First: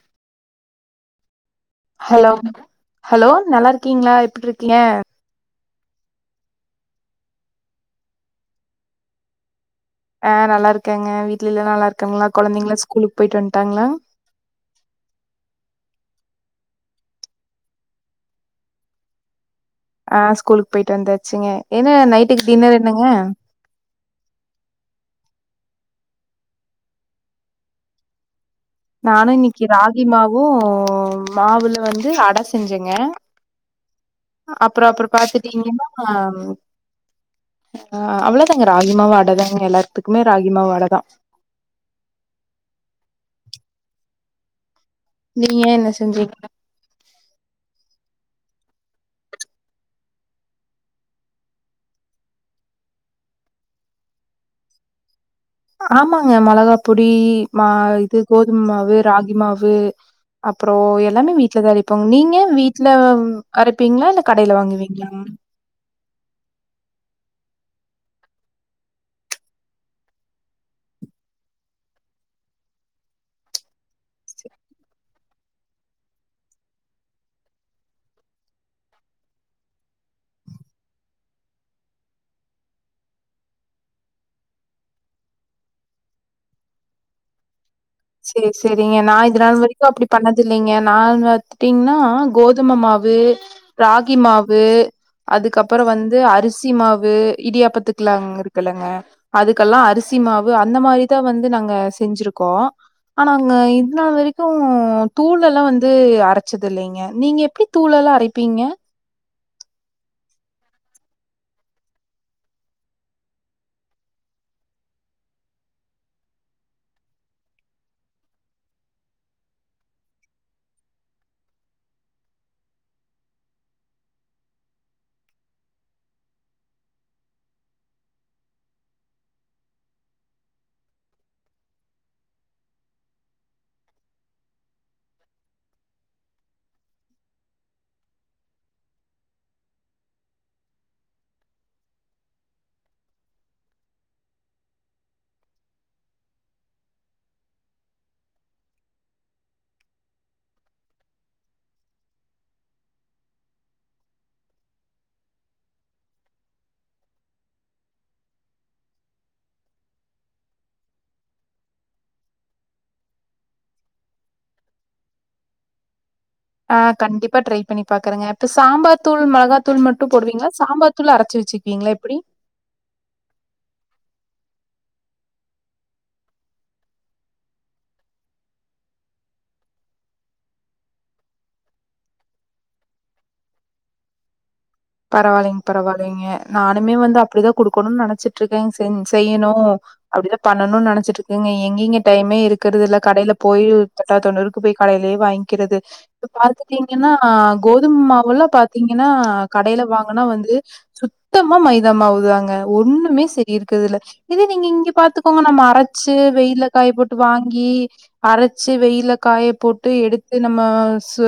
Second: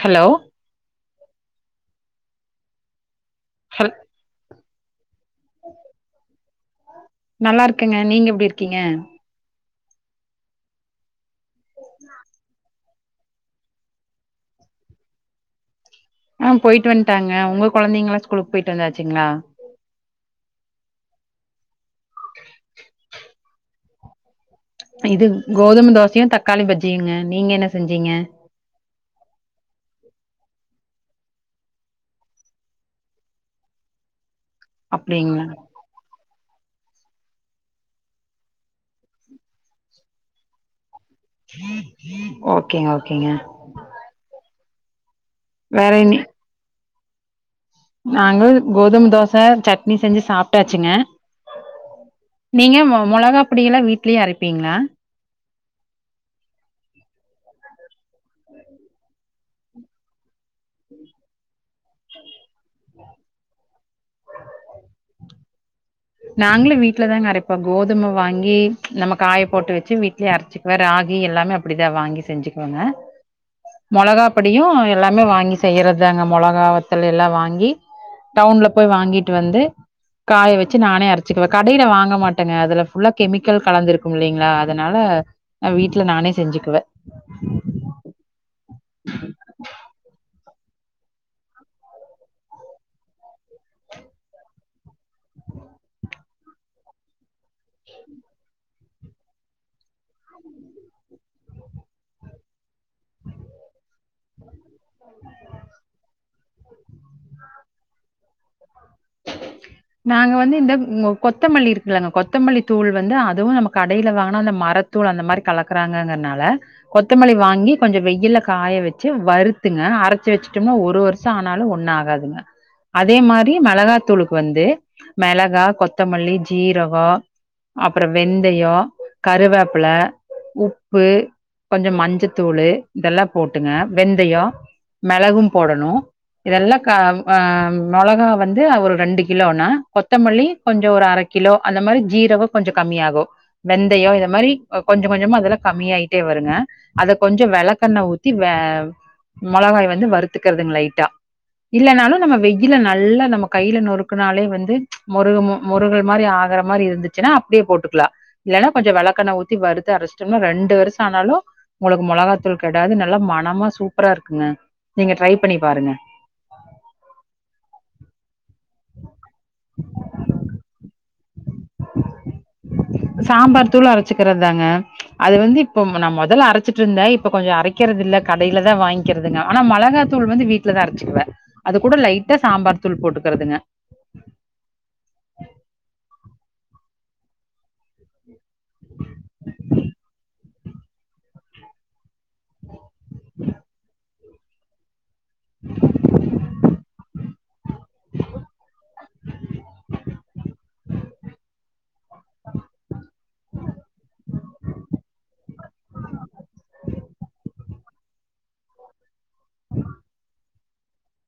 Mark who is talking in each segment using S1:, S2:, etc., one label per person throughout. S1: Hello
S2: hello hello நல்லா
S1: ஹல்
S2: இருக்கீங்ளா எப்டி இருக்கீய
S1: நல்லா இருக்கங்க நீங்க எப்டி இருக்கீங்க
S2: அ நல்லா இருக்கங்க வீட்ல எல்லா நல்லா இருக்காங்களா கொழந்தங்களா ஸ்கூலுக்கு போய்ட்டு வண்ட்டாங்களா
S1: ஆ போய்ட்டு வண்டாங்க உங்க குழந்தைங்களல்லா ஸ்கூலுக்கு போய்ட்டு வந்தாச்சுங்ளா
S2: ஆ ஸ்கூலுக்கு போய்ட்டு வந்தாச்சுங்க என்ன நைட்டுக்கு டின்னர் என்னங்க
S1: இது கோதும தோசையு தக்காளி பஜ்ஜியுங்க நீங்க என்ன செஞ்சீங்க
S2: நானு இன்னிக்கு ராகி மாவு மாவுல வந்து அட செஞ்சங்கே அப்ற அப்ற
S1: அப்டிங்களா
S2: பாத்துட்டீங்கினாம் ஆ அவ்ளதாங்க ராகி மாவு அட தாங்க எல்லாத்துக்குமே ராகி மாவு அடதா
S1: ஓகேங்க ஓகேங்க
S2: நீங்க என்ன
S1: வேற இனி
S2: செஞ்சீங்
S1: நாங்க கோதும தோச சட்னி செஞ்சி சாப்டாச்சிங்க நீங்க மொ மொளகாப் பொடிலா வீட்லியே அரைப்பீங்ளா
S2: ஆமாங்க மெளகாப் பொடி மா இது கோதும மாவு ராகி மாவு அப்றோ எல்லாமே வீட்லதரைப் போங் நீங்க வீட்ல வ அரைப்பீங்ளா இல்ல கடைல வாங்குவீங்ளா
S1: நாங்ளு வீட்ல தாங்க அரைப்போ கோதும வாங்கி நம்ம காயப்போட்டு வச்சு வீட்லியே அரச்சி சிக்வே ராகி எல்லாமே அப்டிதா வாங்கி செஞ்சுக்வேங்க மொளகாப் படியு எல்லாமே வாங்கி செய்யறத்தாங்க மொளகா வத்தல் எல்லா வாங்கி டவுன்ல போய் வாங்கிட்டு வந்து காய வச் ச்சி நானே அரச்சுக்குவே கடைல வாங்க மாட்டேங்க அதல ஃபுல்லா கெமிக்கல் கலந்திருக்கும் இல்லிங்ளா அதனால அ வீட்ல நானே செஞ்சுக்குவே
S2: சேர் செரிங்க நா இது நாள் வரைக்கு அப்டி பண்ணத் தில்லைங்க நான் வத்துட்டீங்னா கோதும மாவு ராகி மாவு அதுக்கப்பறோ வந்து அரிசி மாவு இடியாப்பத்துக்லாங் இருக்கலங்க அதுக்கல்லா அரிசி மாவு அந்த மாரிதா வந்து நாங்க செஞ்சிருக்கோ ஆனா அங்க இது நாள் வரைக்கு தூள் எல்லா வந்து அரச்சது இல்லைங்க நீங்க எப்டி தூள் எலா அரைப்பீங்க
S1: நாங்க வந்து இந்த கொ கொத்தமல்லி இருக்குல்லங்க கொத்தமல்லி தூள் வந்து அதுவு நம்ம கடைல வாங்கனா அந்த மரத் தூள் அந்த மாரி கலக்கறாங்ககர்னால கொத்தமல்லி வாங்கி கொஞ்ச வெய்யில காய வச்சு வறுத்துங்க அரச்சு வச்சட்டம்னா ஒரு வருஷ் ஷ ஆனாலு ஒன்னு ஆகாதுங்க அதே மாரி மெளகாத்தூளுக்கு வந்து மெளகா கொத்தமல்லி ஜீரகோ அப்றோ வெந்தயோ கருவேப்பல உப்பு கொஞ்ச மஞ்சத்தூளு இதெல்லாம் போட்டுங்க வெந்தயோ மெளகும் போடணு இதெல்லாக் கேம் ஆம் மொளகா வந்து ஒரு ரெண்டு கிலோனா கொத்தமல்லி கொஞ்சோ ஒரு அர கிலோ அந்த மாரி ஜீரகோ கொஞ்சோ கம்மியாகு வெந்தயோ இத மாரி கொஞ்ச கொஞ்சமா அதெலா கம்மியாயிட்டே வருங்கே அதக் கொஞ்சோ வெளக்கெண்ண ஊத்தி வே மொளகாய் வந்து வறுத்துக்கிறதுங் லைட்டா இல்லனாலு நம்ம வெயில நல்லா நம் நம்ம கையில நொறுக்குனாலே வந்து முருகுமு முருகள் மாரி ஆகற மாரி இருந்துச்சுனா அப்டியே போட்டுக்லா இல்லனா கொஞ்ச வெளக்கெண்ண ஊத்தி வறுத்து அரச்டம்னா ரெண்டு வருஷ ஆனாலு உங்குளுக்கு மொளகாத்தூள் கெடாது நல்லா மனமா சூப்பராருக்குங்க நீங்க ட்ரைப் பண்ணி பாருங்க
S2: அ கண்டிப்பா ட்ரைப் பண்ணி பாக்கறங்க இப்ப சாம்பார்த் தூள் மெளகாத்தூள் மட்டு போடுவீங்ளா சாம்பார்த் தூள் அரச்சு வச்சுக்வீங்ளா எப்டி
S1: சாம்பார்த் தூள் அரச்சுக்றத்தாங்க அது வந்து இப்போம் நா மொதல அரச்சிட்ருந்தே இப்ப கொஞ்ச அரைக்கிறதில்ல கடைலதா வாய்ங் கிறதுங்க ஆனா மொளகாத்தூள் வந்து வீட்லதா அரச்சுக்குவே அது கூட லைட்டா சாம்பார்த்தூள் போட்டுக்கிறதுங்க
S2: பரவால்லைங் பரவால்லைங்க நானுமே வந்து அப்டிதா குடுக்கணுன் நெனச்சிட்ருக்கேங் சென் செய்யிணு அப்டிதா பண்ணணுன் நெனச்சிட்ருக்கங்க எங்கிங்க டைமே இருக்கறதில்ல கடைலப் போய் தொட்டா தொண்ணூறுக்கு போய் கடைலியேப் வாய்ங்க்கிறது இப்ப பாத்துட்டீங்கினா கோதும் மவுலாம் பாத்தீங்கினா கடைல வாங்கனா வந்து சுத்தமா மைதா மாவுதாங்க ஒன்னுமே செரி இருக்றதுல்ல இதே நீங்க இங்க பாத்துக்கோங்க நம்ம அரச்சு வெய்யில காயப்போட்டு வாங்கி அரைச்சி வெயில்ல காய போட்டு எடுத்து நா மா சு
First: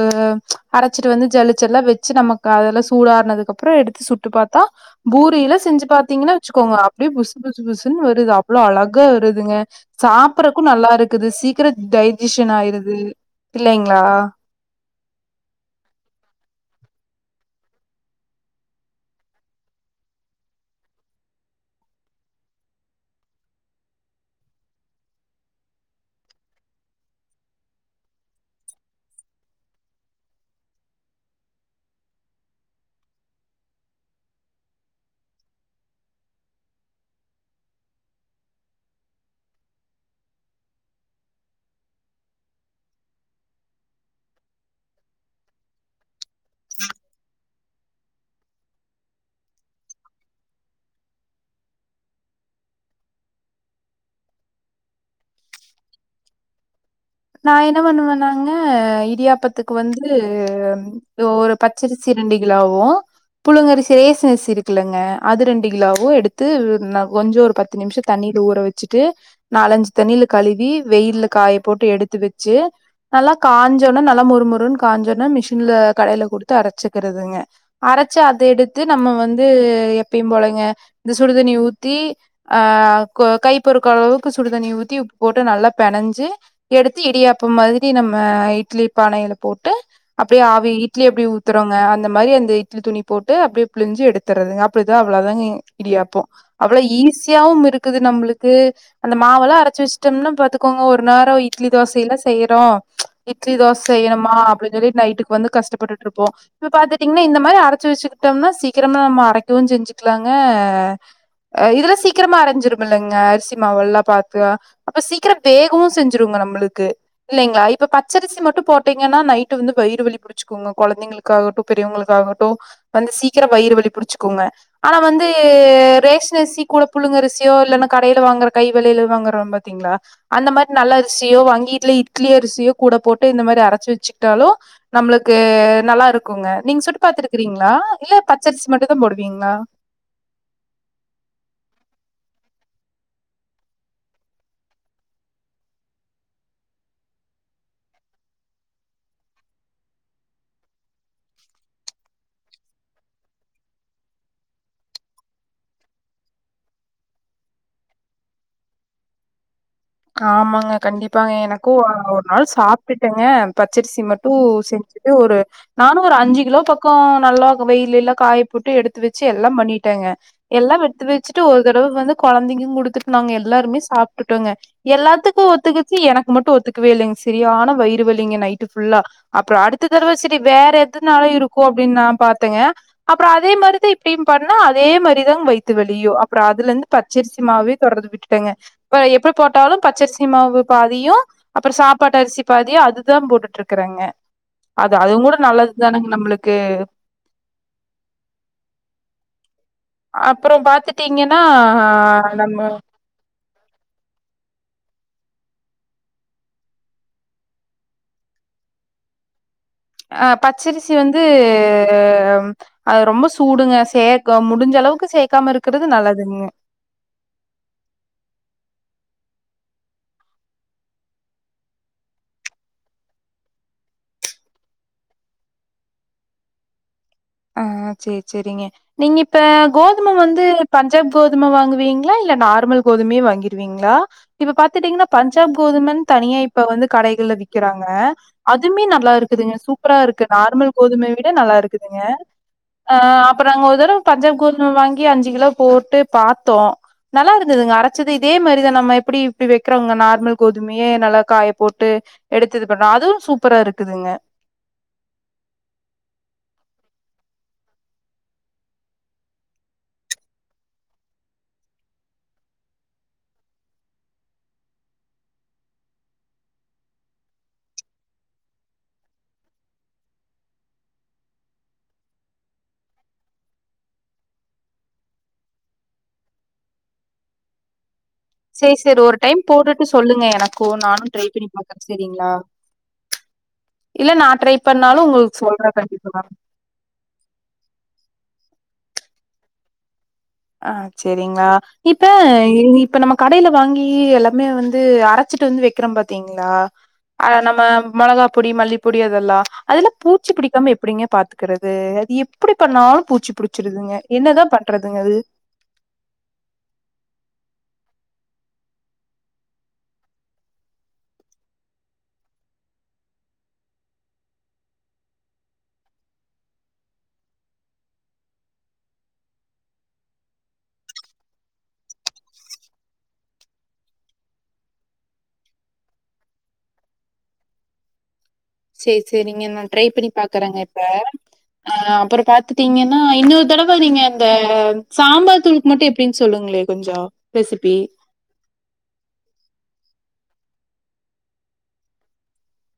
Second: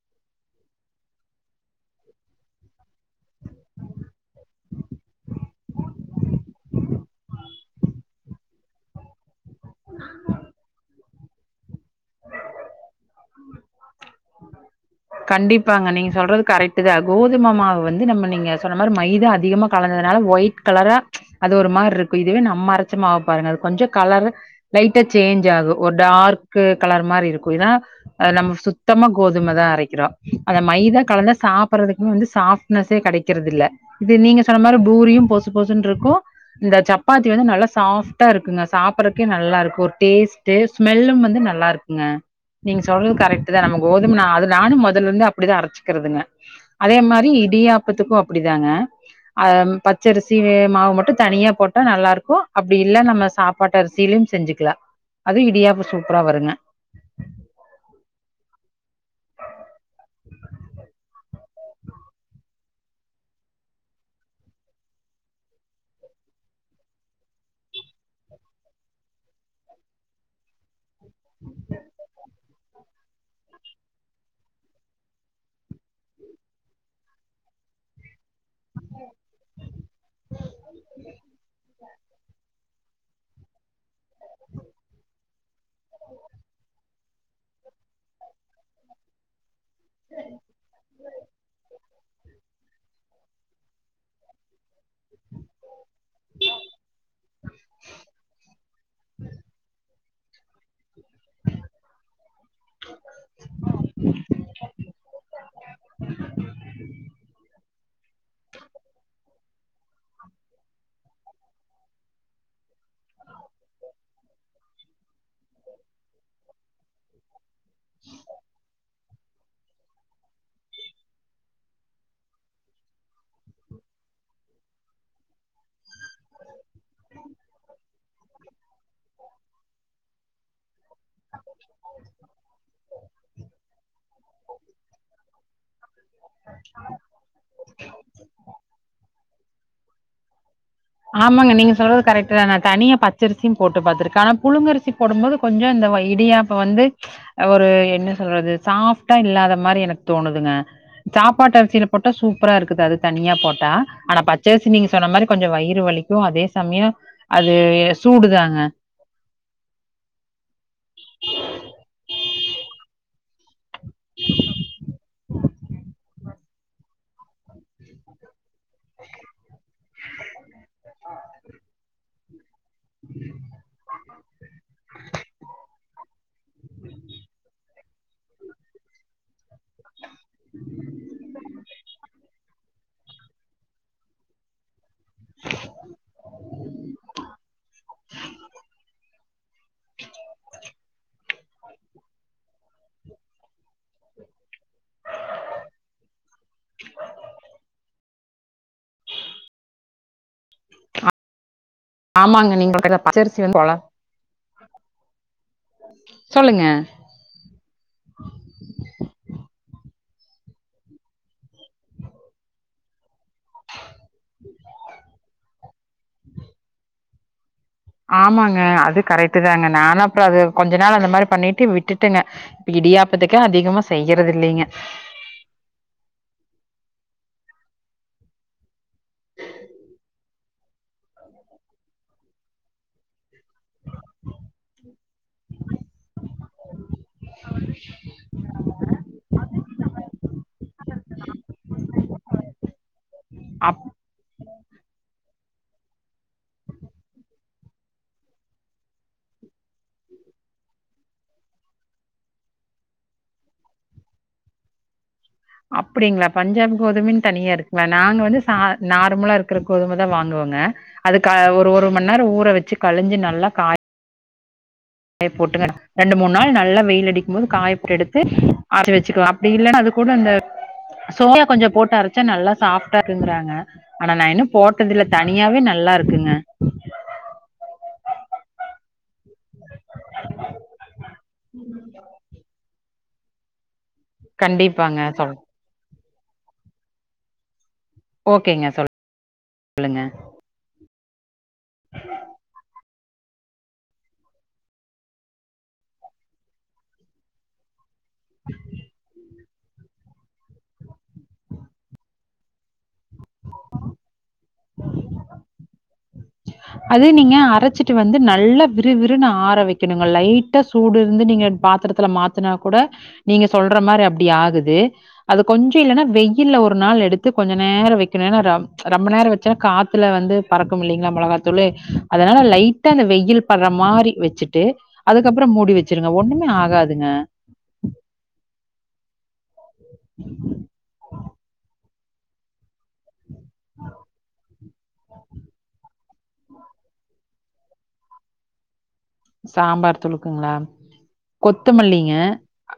S2: அரைச்சிட்டு வந்து ஜளிச்செல்லா வெச்சு நமக்கு அதெல்லாம் சூடு ஆர்னதுக் ப்றோ எடுத்து சுட்டு பாத்தா பூரியில செஞ்சு பாதீங்னா வெச்சுக்கோங்க அப்டியே புஸ் புஸ் புஸுன்னு வருது அவ்ளோ அழகா வருதுங்க சாப்பறக்கும் நல்லா இருக்குது சீக்கிரம் டைஜிஷன் ஆயிருது இல்லைங்ளா
S1: கண்டிப்பாங்க நீங்க சொல்றது கரெக்ட் தா கோதும மாவ வந்து நம்ம நீங்க சொன்ன மாரி மைதா அதிகமா கலந்ததுனால ஒயிட் கலரா அது ஒரு மார்ரிருக்கும் இதுவே நம்ம அரைச்ச மாவ பாருங்க அது கொஞ்சம் கலர்ரா லைட்டா சேஞ்ச் ஆகு ஒரு டார்க்கு கலர் மாரி இருக்கும் இதனா அ நம்ம சுத்தமா கோதுமைதா அரைக் கிறோ அந்த மைதா கலந்தா சாப்டறதுக்கு வந்து சாப்ட்னஸே கெடைக்கிறது இல்ல இது நீங்க சொன்ன மாரி பூரியும் பொசு பொசுன்டுருக்கு இந்த சப்பாத்தி வந்து நல்லா சாஃப்ட்டா இருக்குங்க சாப்புறக்கே நல்லா இருக்கு ஒரு டேஸ்ட் டேஸ்ட் ஸ்மெல்லும் வந்து நல்லா இருக்குங்க நீங்க சொல்றது கரெக்ட் தா நம்ம கோதும நா அது நானு மொதல்லந்து அப்டிதா அரைச்சுக்கிறதுங்க அதே மாரி இடியாப்பத்துக்கும் அப்டிதாங்க அஹ் பச்சரிசி மாவு மட்டு தனியா போட்டா நல்லா இருக்கு அப்டி இல் நம்ம சாப் பாட்டரிசிலியும் செஞ்சுக்கலா அது இடியாப்போ சூப்பரா வருங்க
S2: நா என்ன பண்ணுவேன்னாங்க இடியாப்பத்துக்கு வந்து ஒரு பச்சரிசி ரெண்டு கிலோவு புழுங்கரிசி ரேசன் அரிசி இருக்குலங்க அது ரெண்டு கிலோவு எடுத்து நா கொஞ்சம் ஒரு பத் து நிம்ஷோ தண்ணீல ஊற வச்சுட்டு நாலஞ்சு தண்ணீல கழுவி வெயில காய போட்டு எடுத்து து வெச்சு நல்லா காஞ்சோன்னே நல்லா முறுமுருன்னு காஞ்சனே மிஷின்ல கடையில குடுத்து அரைச்சிக்றதுங்க அரச்சு அத எடுத்து நம்ம வந்து எப்பயும் போலங்க இந்த சுடுதண்ணி ஊத் தி அஹ் கை பொருக்க அளவுக்கு சுடுதண்ணி ஊத்தி உப்பு போட்டு நல்லா பெனஞ்சு எடுத்து இடியாப்ப மாதிரி நம்ம இட்லி பானையில போட்டு அப்டியே ஆவி இட்லி எப்டி ஊத்துறோங்க அந்த மாதிரி அந்த இட்லி துணி போட்டு அப்டியே புளிஞ்சு எடுத்துறதுங்க அப்டிதா அவ்ளோ தான்ங்க இடியாப்போ அவ்ளோ ஈஸியாவும் இருக்குது நம்ளுக்கு அந்த மாவெல்லா அரைச்சு வச்சட்டோம்னா பாத்துக்கோங்க ஒரு நா இட்லி தோசையெல்ல செய்றோ இட்லி தோச செய்ணுமா அப்டின்னு சொல்லி நைட்டுக்கு வந்து கஷ்டப்பட்டுட்டுருப்போ இப்ப பாத்துட்டீங்கனா இந்த மாரி அரச்சு வச்சுக்கிட்டோம்னா சீக்கிரமா நம்ம அரைக்கவும் செஞ்சிக்கலாங்க இதல்லா சீக்கிரமா அரைஞ்சிரும்மல்லங்க அரிசி மாவு எல்லா பாத்து அப்ப சீக்கிரம் வேகவு செஞ் சிருங்க நம்ளுக்கு இல்லைங்க இப்ப பச்சரிசி மட்டும் போட்டீங்கன்னா நைட்டு வந்து வயிறு வலி பிடிச்சக்கோங்க கொழந்தைங் காகட்டு பெரியவங்களுக்காகட்டு வந்து சீக்கிர வயிறு வலி புடிச்சுக்கோங்க ஆனா வந்து ரேஷன் அரிசி கூட புழுங்க அரிசியோ இல்லன்னா கடையில வாங்குற கை வலையில வாங்குறோ பாத்தீங்களா அந்த மாரி நல்ல அரிசியோ வங்கீ இல்ல இட்லி அரிசியோ கூட போட்டு இந்த மாரி அரைச்சு வச்சுக்கிட்டாலு நம்ளுக்கு நல்லா இருக்குங்க நீங்க சுட்டு பாத்துருக்கறீங்களா இல்ல பச்சரிசி மட்டுத்தா போடுவீங்களா
S1: ஆமாங்க நீங்க சொல்றது கரெக்டுதா நா தனிய பச்சரிசியு போட்டு பாத்திருக்க ஆனா புழுங்க அரிசி போடும் போது கொஞ்சோ இந்த இடியாப்பம் வந்து ஒரு என்ன சொல்றது சாஃப்டா இல்லாத மாரி எனக் தோணுதுங்க சாப்பாட்டு அரிசியில போட்டா சூப்பரா இருக்குது அது தனியா போட்டா ஆனா பச்சரிசி நீங்க சொன்ன மாரி கொஞ்சம் வயிறு வலிக்கு அதே சமயம் அது சூடுதாங்க
S2: ஆமாங்க கண்டிப்பாங்க எனக்கு ஒரு நாள் சாப்டுட்டே பச்சரிசி மட்டு செஞ்சிட்டு ஒரு நானு ஒரு அஞ்சு கிலோ பக்கோ நல்லா வெயிலல்ல காய போட்டு எடுத்து வெச்சு எல்லா பண்ணிட்டேங்க எல்லா எட்த்து வெச்சுட்டு ஒரு தடவ வந்து கொழந்தைங்கு குடுத்துட் நாங்க எல்லாருமே சாப்ட்டுட்டோங்க எல்லாத்துக்கு ஒத்துக்குச்சி எனக் மட்டு ஒத்துக்கவே இல்லங் சரியான வயிறு வலிங்க நைட்டு் ஃபுல்லா அப்ற அடுத் த்து தடவ சரி வேற எதுனால இருக்கு அப்டின் நா பாத்தங்க அப்ற அதே மாரிதெய் டிமங பண்னா அதே மாரிதாங் வைத்து வலியு அப்ற அதுலந்து தச்சரிசிமாவே தொடரந்து விட்டுட்டேங்க ப எப்பி போட் பச்சரிசி மாவு பாதியு அப்ற சாப்பாட்டு அரிசி பாதியு அதுதா போட்டுட்ருக்றங்க அது அதுவு கூட நல்லதுதானுங் நம்ளுக்கு அப்புறம் பாத்து த்தீங்கன்னா ஹா
S1: ஆமாங்க நீங்கள் க பச்சரிசி வந்து போல சொல்லுங்க
S2: ஆ பச்சரிசி வந்து அம் அது ரொம்ப ஸு தூடுங்க சேக்கொம் முடிஞ்ச அளவுக்கு சேக்காம இருக்குறது நல்லதுங்க
S1: ஆமாங்க அது கரெக்ட் தாங்க நானா அப்ற அது கொஞ்ச நாள் அந்த மாரி பண்ணிட்டு விட்டுட்டுங்க இடியாப்பத்துக்கு அதிகமா செய்யுறது இல்லங்க
S2: ஆ சேர் சேரிங்க நீங்க இப்ப கோதும வந்து பஞ்சாப் கோதும வாங்குவீங்களா இல்ல நார்மல் கோதுமையே வாங்கிருவீங்ளா இப்ப பாத்துட்டீங்கனா பஞ்சாப் கோதுமன் தனியா இப்ப வந்து கடைகள்ல விக்கிறாங்க அதுமே நல்லா இருக்குதுங்க சூப்பரா இருக்கு நார்மல் கோதுமைய விட நல்லா இருக்குதுங்க அ அப்றங் ஒரு
S1: அப்
S2: தடவ் பஞ்சாப் கோதும வாங்கி அஞ்சி கிலோ போட்டு பாத்தோ நல்லா இருந்ததுங்க அரச்சது இதே மாரிதா நம்ம எப்படி இப்படி வைக்கிறோங்க நார்மல் கோதுமையே நல்லா காய போட்டு எடுத்தது பண்ற அதுவு சூப்பரா இருக்குதுங்க
S1: அப்டிங்களா பஞ்சாப் கோதுமென் தனியா இருக்வ நாங்க வந்து சா நார்மலா இருக்ற கோதும தா வாங்குவோங்க அதுக்கா ஒரு ஒரு மண்நேரம் ஊற வச்சு கழிஞ்சு நல்லா காய் யே போட்டுங்கணா ரெண்டு மூண் நாள் நல்லா வெயில் அடிக்கும் போது காயப்ட்டு எடுத்து அரச்சி வச்சுக்குவே அப்டி இல்லன்னா அது கூட இந்த சோயா கொஞ்ச போட்டு அரச்சா நல்லா சாஃப்ட்டா ருன்றாங்க ஆனா நா இன்னு போட்டதுல்ல தனியாவே நல்லா இருக்குங்க
S2: சே செர் ஒரு டைம் போட்டுட்டு சொல்லுங்க எனக்கு நானு ட்ரை பண்ணி பாக்ற செரிங்ளா இல்ல நா ட்ரை பண்ணாலு
S1: கண்டிப்பாங்க
S2: உங்கு
S1: சொல்
S2: சொல்ற கண்டிப்பா
S1: ஓகேங்க சொல் உல்லுங்க
S2: ஆ செரிங்ளா இப்ப இங் இப் இப்ப நம்ம கடைய்ல வாங்கி எல்லாமே வந்து அரச்சிட்டு வந்து வெக்றோம் பாத்தீங்ளா ஆ நம்ம மொளகா பொடி மல்லிப்பொடி அதெல்லா அதுல பூச்சி புடிக்காம எப்டிங்க பாத்துக்குறது அது எப்டி பண்ணாலும் பூச்சி புடிச்சிருதுங்க என்னதா பண்றதுங்க அது
S1: அது நீங்க அரச்சிட்டு வந்து நல்லா விறு விறுனு ஆர வைக்கணுங்க லைட்டா சூடு இருந்து நீங்க பாத்திரத் த்துல மாத்துனா கூட நீங்க சொல்ற மாரி அப்டி ஆகுது அது கொஞ்சு இல்லன்னா வெயில்ல ஒரு நாள் எடுத்து கொஞ்ச நேர வெக்கணு ஏனா ரம் ரொம்ப நேர வச்சா காத்துல வந்து பறக்கும் இல்லைங்ளா மொளகாத்தூளு அதனால லைட்டா அந்த வெயில் பர்ற மாரி வெச்சிட்டு அதுக்கப்றம் மூடி வெச்சிருங்க ஒண்ணுமே ஆகாதுங்க
S2: [inaudible] சேர் செரிங்க நான் ட்ரை பண்ணி பாக்குறங்க இப்ப அ அப்றோ பாத்துட்டீங்கன்னா இன்னூத் த்தடவ நீங்க இந்த சாம்பார் தூளுக்கு மட்டு எப்டின் சொல்லுங்ளே கொஞ்சோ ரெசிபி
S1: சாம்பார் தூளுக்குங்ளா கொத்தமல்லிய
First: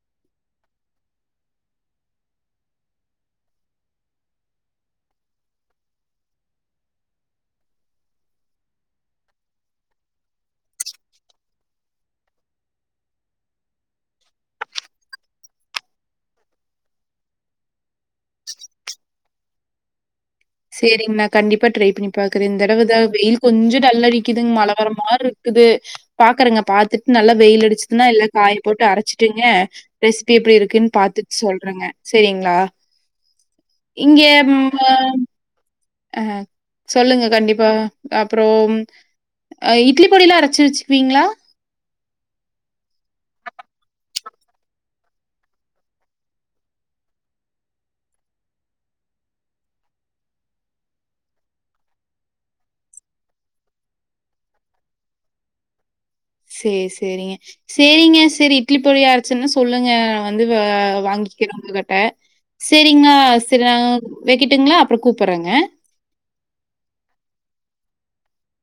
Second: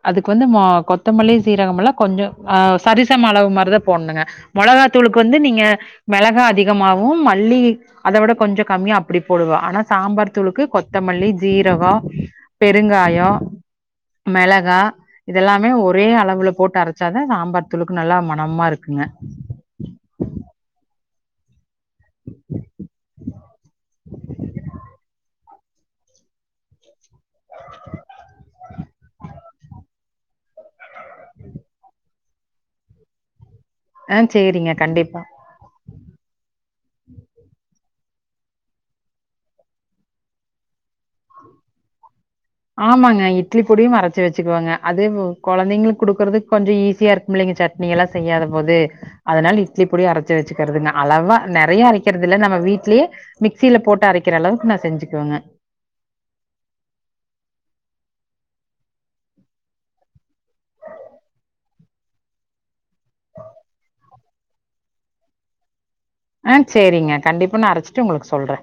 S1: அதுக்கு வந்து மா கொத்தமல்லி சீரகம்லா கொஞ்சோ ஆ சரிசம் அளவு மாரிதா போட்ணுங்க மொளகாத்தூளுக்கு வந்து நீங்க மெளகா அதிகமாவு மல்லி அத விட கொஞ்ச கம்மியா அப்டி போடுவா ஆனா சாம்பார் தூளுக்கு கொத்தமல்லி சீரகோ, பெருங்காயோ, மெளகா இதெல்லாமே ஒரே அளவுல போட்டு அரச்சாதா சாம்பார் தூளுக்கு நல்லா மனமா இருக்குங்க
S2: செரிங்க நா கண்டிப்பா ட்ரை பண்ணி பாக்குறே இந்த தடவ தா வெயில் கொஞ்சோ டல் அடிக்குதுங் மழ வர மாரிருக் குது பாக்குறேங்க பாத்துட்டு நல்லா வெயில் அடிச்சுதுனா எல்லா காய போட்டு அரச்சிட்டுங்க ரெசிபி எப்டி இருக்குனு பாத்துட் சொல்றேங்க செரிங்ளா
S1: ஆ
S2: இங்கே ம்
S1: சேரிங்க கண்டிப்பா.
S2: மாம் அஹ் சொல்லுங்க கண்டிப்பா அப்றோம் இட்லி பொடிலா அரச்சி வச்சுக்குவீங்ளா
S1: ஆமாங்க இட்லி பொடியு அரச்சு வச்சுக்குவேங்க அது வு கொழந்தைங்களுக்கு குடுக்குறதுக் கொஞ்சோ ஈஸியா இருக் ம்புள்ளைங்க சட்னி எல்லா செய்யாத போது அதனால இட்லி பொடி அரச்சு வச்சுக்கறதுங்க அளவா நெறய அரக்கிறது இல்ல நம்ம வீட்லயே மிக்சில போட்டு அரக்கிற அளவுக்கு நா செஞ்சுக்குவேங்க
S2: சேர் செரிங்க சேரிங்க செரி இட்லி பொடி அரச்சுனா சொல்லுங்க நா வந்து வா வாங்கிக்கிறே ஒங்ககிட்ட சேரிங்க செரி நா வெக்கட்டுங்களா அப்றோ கூப்டுறேங்க
S1: ஆ சேரிங்க கண்டிப்பா நா அரச்சிட்டு உங்களுக்கு சொல்றே